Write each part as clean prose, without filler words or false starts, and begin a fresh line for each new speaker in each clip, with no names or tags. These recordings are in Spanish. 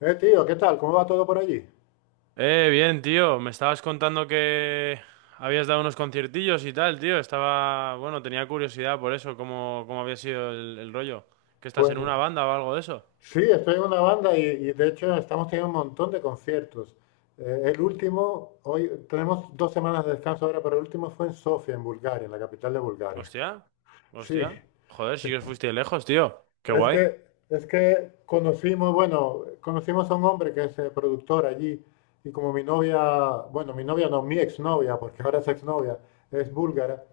Tío, ¿qué tal? ¿Cómo va todo por allí?
Bien, tío. Me estabas contando que habías dado unos conciertillos y tal, tío. Estaba, tenía curiosidad por eso, cómo había sido el rollo. ¿Que estás
Pues
en una banda o algo de eso?
sí, estoy en una banda y de hecho estamos teniendo un montón de conciertos. Hoy tenemos 2 semanas de descanso ahora, pero el último fue en Sofía, en Bulgaria, en la capital de Bulgaria.
Hostia,
Sí,
hostia. Joder,
sí.
sí que os fuiste lejos, tío. Qué
Es
guay.
que, es que conocimos, bueno, conocimos a un hombre que es productor allí y como mi novia, bueno, mi novia no, mi exnovia, porque ahora es exnovia, es búlgara.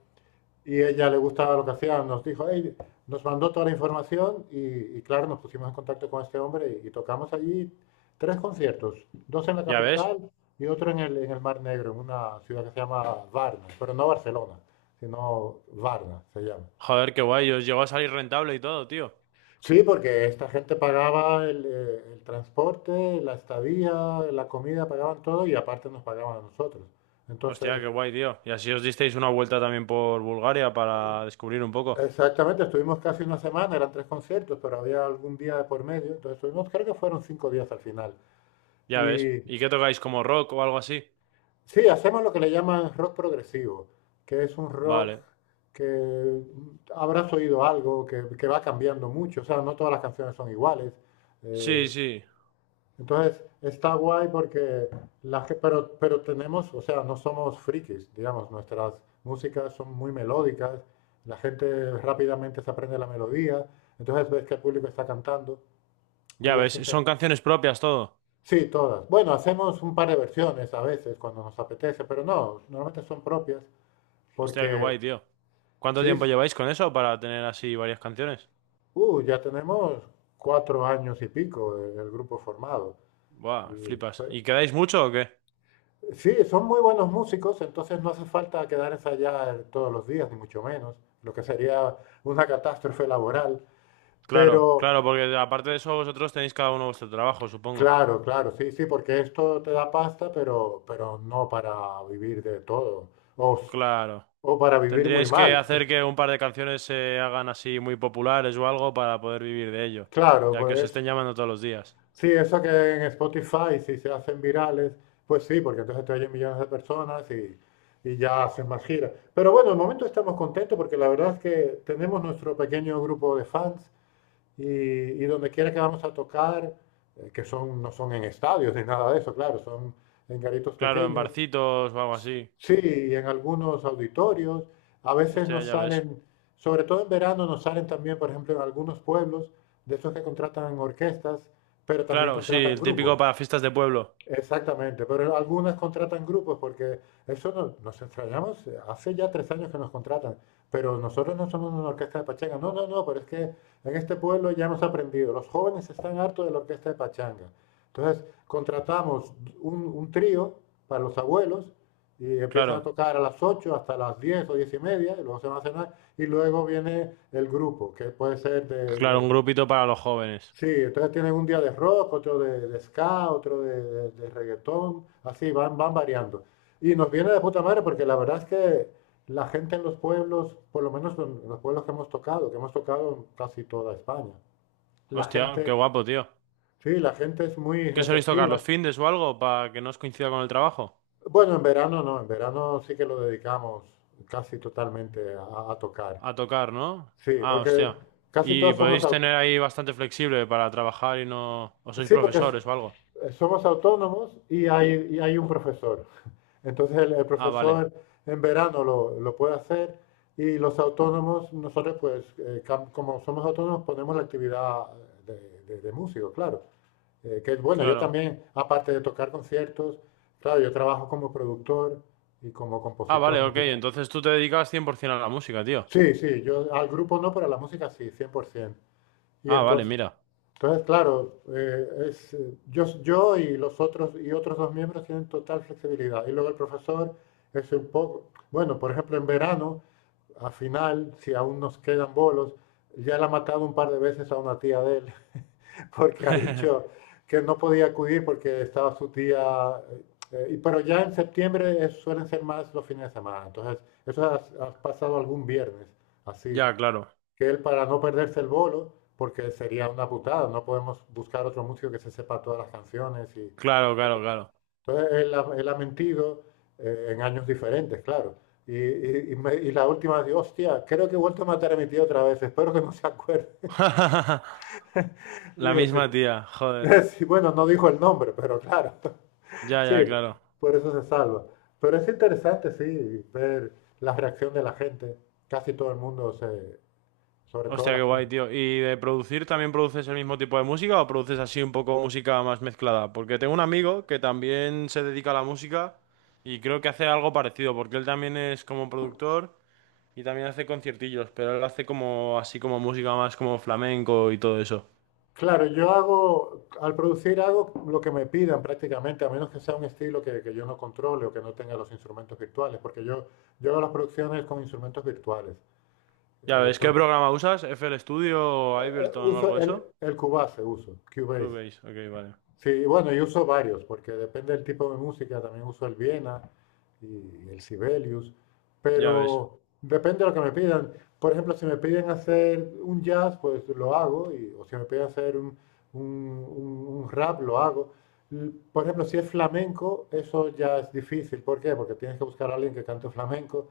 Y ella le gustaba lo que hacía, nos dijo, "Ey", nos mandó toda la información y claro, nos pusimos en contacto con este hombre y tocamos allí tres conciertos, dos en la
Ya ves.
capital y otro en en el Mar Negro, en una ciudad que se llama Varna, pero no Barcelona, sino Varna se llama.
Joder, qué guay. Os llegó a salir rentable y todo, tío.
Sí, porque esta gente pagaba el transporte, la estadía, la comida, pagaban todo y aparte nos pagaban a nosotros.
Hostia,
Entonces,
qué guay, tío. Y así os disteis una vuelta también por Bulgaria para descubrir un poco.
exactamente, estuvimos casi una semana, eran tres conciertos, pero había algún día de por medio, entonces estuvimos, creo que fueron 5 días al final.
Ya ves.
Y
¿Y qué tocáis, como rock o algo así?
sí, hacemos lo que le llaman rock progresivo, que es un rock
Vale.
que habrás oído algo, que va cambiando mucho, o sea, no todas las canciones son iguales.
Sí,
Eh,
sí.
Entonces, está guay porque pero tenemos, o sea, no somos frikis, digamos, nuestras músicas son muy melódicas, la gente rápidamente se aprende la melodía, entonces ves que el público está cantando
Ya
y es
ves. Son
interesante.
canciones propias todo.
Sí, todas. Bueno, hacemos un par de versiones a veces cuando nos apetece, pero no, normalmente son propias
Hostia, qué
porque,
guay, tío. ¿Cuánto
sí,
tiempo
sí.
lleváis con eso para tener así varias canciones?
Ya tenemos 4 años y pico el grupo formado.
Buah,
Y,
flipas.
pe-
¿Y quedáis mucho o qué?
Sí, son muy buenos músicos, entonces no hace falta quedar ensayar todos los días, ni mucho menos, lo que sería una catástrofe laboral.
Claro,
Pero
claro, porque aparte de eso vosotros tenéis cada uno vuestro trabajo, supongo.
claro, claro, sí, sí, porque esto te da pasta, pero no para vivir de todo, o, s-
Claro.
o para vivir muy
Tendríais que
mal.
hacer que un par de canciones se hagan así muy populares o algo para poder vivir de ello,
Claro,
ya que os
pues
estén llamando todos los días.
sí, eso que en Spotify, si se hacen virales, pues sí, porque entonces te oyen millones de personas y ya haces más giras. Pero bueno, de momento estamos contentos porque la verdad es que tenemos nuestro pequeño grupo de fans. Y donde quiera que vamos a tocar, que son, no son en estadios ni nada de eso, claro, son en garitos
Claro, en
pequeños,
barcitos o algo así.
sí, y en algunos auditorios. A veces
Hostia,
nos
ya ves.
salen, sobre todo en verano, nos salen también, por ejemplo, en algunos pueblos, de esos que contratan orquestas, pero también
Claro, sí,
contratan
el típico
grupos.
para fiestas de pueblo.
Exactamente, pero algunas contratan grupos porque eso no- nos extrañamos, hace ya 3 años que nos contratan, pero nosotros no somos una orquesta de pachanga, no, no, no, pero es que en este pueblo ya hemos aprendido, los jóvenes están hartos de la orquesta de pachanga. Entonces contratamos un trío para los abuelos y empiezan a
Claro,
tocar a las 8 hasta las 10 o 10 y media, y luego se van a cenar, y luego viene el grupo, que puede ser de,
claro, un
de
grupito para los jóvenes.
Sí, entonces tienen un día de rock, otro de ska, otro de reggaetón, así van variando. Y nos viene de puta madre porque la verdad es que la gente en los pueblos, por lo menos en los pueblos que hemos tocado en casi toda España, la
Hostia, qué
gente,
guapo, tío.
sí, la gente es muy
¿Qué soléis tocar? ¿Los
receptiva.
findes o algo? Para que no os coincida con el trabajo.
Bueno, en verano no, en verano sí que lo dedicamos casi totalmente a tocar.
A tocar, ¿no?
Sí,
Ah,
porque
hostia.
casi
Y
todos somos
podéis
aut-
tener ahí bastante flexible para trabajar y no... ¿O sois
Sí, porque
profesores o algo?
somos autónomos y hay un profesor. Entonces el
Ah, vale.
profesor en verano lo puede hacer y los autónomos, nosotros pues como somos autónomos ponemos la actividad de músico, claro. Que es bueno, yo
Claro.
también, aparte de tocar conciertos, claro, yo trabajo como productor y como
Ah, vale,
compositor
ok.
musical.
Entonces tú te dedicas 100% a la música, tío.
Sí, sí, yo al grupo no, pero a la música sí, 100%. Y
Ah, vale,
entonces...
mira.
Entonces, claro, yo y los otros y otros dos miembros tienen total flexibilidad. Y luego el profesor es un poco, bueno, por ejemplo, en verano, a final, si aún nos quedan bolos, ya le ha matado un par de veces a una tía de él, porque ha dicho que no podía acudir porque estaba su tía. Pero ya en septiembre suelen ser más los fines de semana. Entonces, eso ha pasado algún viernes, así
Ya, claro.
que él para no perderse el bolo, porque sería una putada, no podemos buscar otro músico que se sepa todas las canciones. Y...
Claro, claro, claro.
Entonces él ha mentido en años diferentes, claro. Y la última, digo, hostia, creo que he vuelto a matar a mi tío otra vez, espero que no se acuerde.
La
Digo, sí.
misma tía, joder.
Sí, bueno, no dijo el nombre, pero claro,
Ya,
sí,
ya, claro.
por eso se salva. Pero es interesante, sí, ver la reacción de la gente. Casi todo el mundo se, sobre todo
Hostia,
la
qué
gente.
guay, tío. ¿Y de producir también produces el mismo tipo de música o produces así un poco música más mezclada? Porque tengo un amigo que también se dedica a la música y creo que hace algo parecido, porque él también es como productor y también hace conciertillos, pero él hace como así como música más como flamenco y todo eso.
Claro, yo hago, al producir hago lo que me pidan prácticamente, a menos que sea un estilo que yo no controle o que no tenga los instrumentos virtuales, porque yo hago las producciones con instrumentos virtuales.
Ya ves, ¿qué
Entonces,
programa usas? ¿FL Studio o Ableton o
uso
algo de
el,
eso?
el Cubase, uso, Cubase.
Cubase, ok, vale.
Sí, bueno, yo uso varios, porque depende del tipo de música, también uso el Viena y el Sibelius,
Ya ves.
pero depende de lo que me pidan. Por ejemplo, si me piden hacer un jazz, pues lo hago, o si me piden hacer un rap, lo hago. Por ejemplo, si es flamenco, eso ya es difícil. ¿Por qué? Porque tienes que buscar a alguien que cante flamenco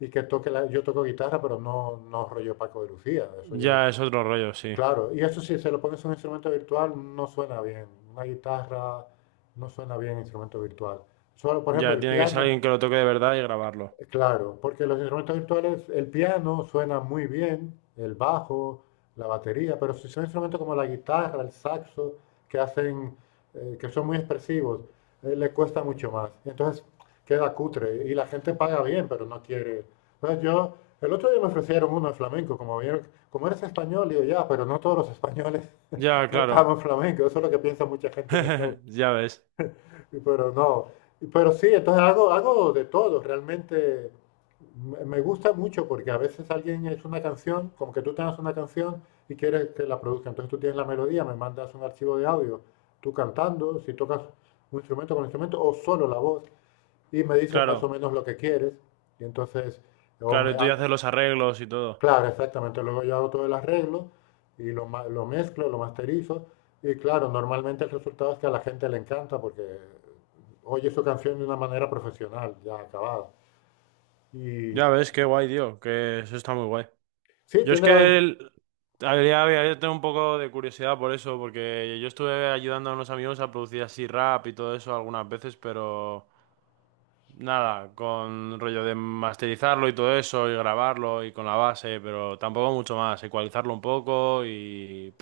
y que toque la... Yo toco guitarra, pero no, no rollo Paco de Lucía. Eso yo.
Ya es otro rollo, sí.
Claro, y eso sí, se lo pones a un instrumento virtual, no suena bien. Una guitarra no suena bien instrumento virtual. Solo, por ejemplo,
Ya,
el
tiene que ser
piano,
alguien que lo toque de verdad y grabarlo.
claro, porque los instrumentos virtuales, el piano suena muy bien, el bajo, la batería, pero si son instrumentos como la guitarra, el saxo, que hacen, que son muy expresivos, le cuesta mucho más. Entonces queda cutre y la gente paga bien, pero no quiere. Entonces yo, el otro día me ofrecieron uno de flamenco, como vieron, como eres español, digo ya, pero no todos los españoles.
Ya, claro.
Cantamos flamenco, eso es lo que piensa mucha gente en Estados
Ya ves.
Unidos, pero no. Pero sí, entonces hago de todo, realmente me gusta mucho porque a veces alguien es una canción, como que tú tengas una canción y quieres que la produzca, entonces tú tienes la melodía, me mandas un archivo de audio, tú cantando, si tocas un instrumento con instrumento o solo la voz y me dices más o
Claro.
menos lo que quieres y entonces o
Claro,
me-
y tú ya
al-
haces los arreglos y todo.
Claro, exactamente. Luego yo hago todo el arreglo y lo mezclo, lo masterizo. Y claro, normalmente el resultado es que a la gente le encanta porque oye su canción de una manera profesional, ya acabada. Y
Ya ves, qué guay, tío, que eso está muy guay.
sí,
Yo es
tiene la
que
ventaja.
el- habría tenido un poco de curiosidad por eso, porque yo estuve ayudando a unos amigos a producir así rap y todo eso algunas veces, pero nada, con rollo de masterizarlo y todo eso, y grabarlo y con la base, pero tampoco mucho más, ecualizarlo un poco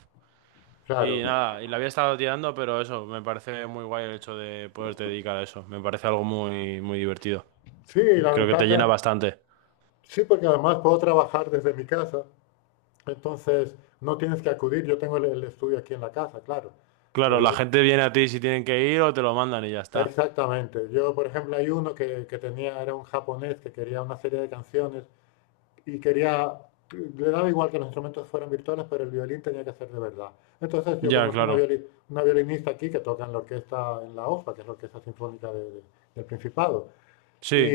y
Claro,
nada, y la había estado tirando, pero eso, me parece muy guay el hecho de poderte dedicar a eso, me parece algo muy divertido.
sí, la
Creo que te llena
ventaja.
bastante.
Sí, porque además puedo trabajar desde mi casa. Entonces no tienes que acudir. Yo tengo el estudio aquí en la casa, claro. Eh,
Claro, la
o-
gente viene a ti si tienen que ir o te lo mandan y ya está.
exactamente. Yo, por ejemplo, hay uno que tenía, era un japonés que quería una serie de canciones. Y quería, le daba igual que los instrumentos fueran virtuales, pero el violín tenía que ser de verdad. Entonces yo
Ya,
conozco una,
claro.
violi- una violinista aquí que toca en la orquesta, en la OFA, que es la Orquesta Sinfónica del Principado. Y,
Sí,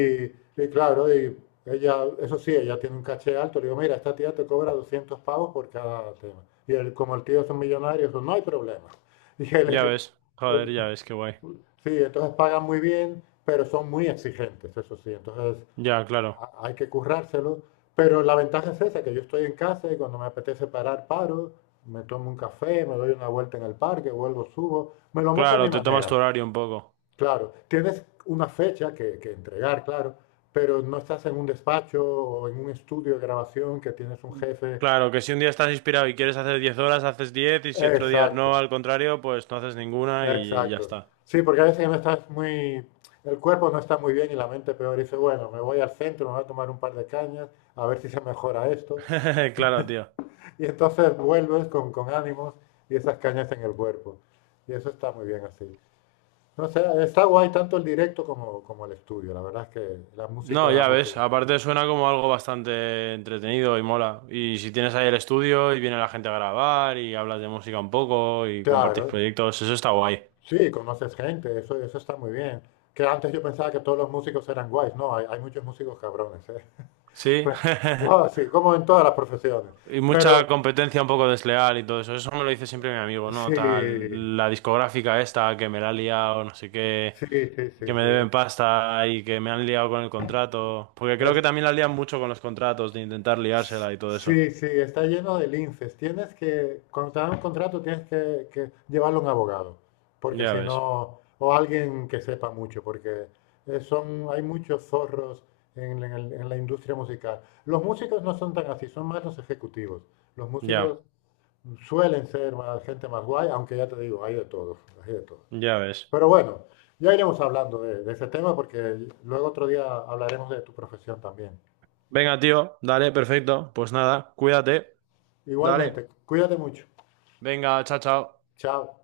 y claro, y ella, eso sí, ella tiene un caché alto. Le digo, mira, esta tía te cobra 200 pavos por cada tema. Y él, como el tío es un millonario, dijo, no hay problema. Y
ya
él,
ves. Joder, ya ves, qué guay.
sí, entonces pagan muy bien, pero son muy exigentes, eso sí. Entonces
Ya, claro.
hay que currárselo, pero la ventaja es esa, que yo estoy en casa y cuando me apetece parar, paro, me tomo un café, me doy una vuelta en el parque, vuelvo, subo, me lo monto a mi
Claro, te tomas tu
manera.
horario un poco.
Claro, tienes una fecha que entregar, claro, pero no estás en un despacho o en un estudio de grabación que tienes un jefe.
Claro, que si un día estás inspirado y quieres hacer 10 horas, haces 10 y si otro día
Exacto,
no, al contrario, pues no haces ninguna y ya
exacto.
está.
Sí, porque a veces no estás muy, el cuerpo no está muy bien y la mente peor. Y dice, bueno, me voy al centro, me voy a tomar un par de cañas, a ver si se mejora esto.
Claro, tío.
Y entonces vuelves con ánimos y esas cañas en el cuerpo. Y eso está muy bien así. No sé, está guay tanto el directo como el estudio. La verdad es que la música
No,
da
ya
mucho.
ves, aparte suena como algo bastante entretenido y mola. Y si tienes ahí el estudio y viene la gente a grabar y hablas de música un poco y compartís
Claro,
proyectos, eso está guay.
sí, conoces gente, eso está muy bien. Que antes yo pensaba que todos los músicos eran guays. No, hay muchos músicos cabrones, ¿eh?
Sí.
Pero, wow, sí, como en todas las profesiones.
Y mucha
Pero
competencia un poco desleal y todo eso. Eso me lo dice siempre mi amigo,
sí,
¿no? Tal, la discográfica esta que me la ha liado, no sé qué,
sí, sí,
que
sí,
me
sí.
deben pasta y que me han liado con el contrato. Porque creo que
Es,
también la lían mucho con los contratos, de intentar liársela y todo eso.
Sí, sí, está lleno de linces. Tienes que, cuando te dan un contrato, tienes que llevarlo a un abogado, porque
Ya
si
ves,
no, o alguien que sepa mucho, porque hay muchos zorros en la industria musical. Los músicos no son tan así, son más los ejecutivos. Los músicos
ya,
suelen ser más, gente más guay, aunque ya te digo, hay de todo, hay de todo.
ya ves.
Pero bueno, ya iremos hablando de ese tema, porque luego otro día hablaremos de tu profesión también.
Venga, tío, dale, perfecto. Pues nada, cuídate,
Igualmente,
dale.
cuídate mucho.
Venga, chao, chao.
Chao.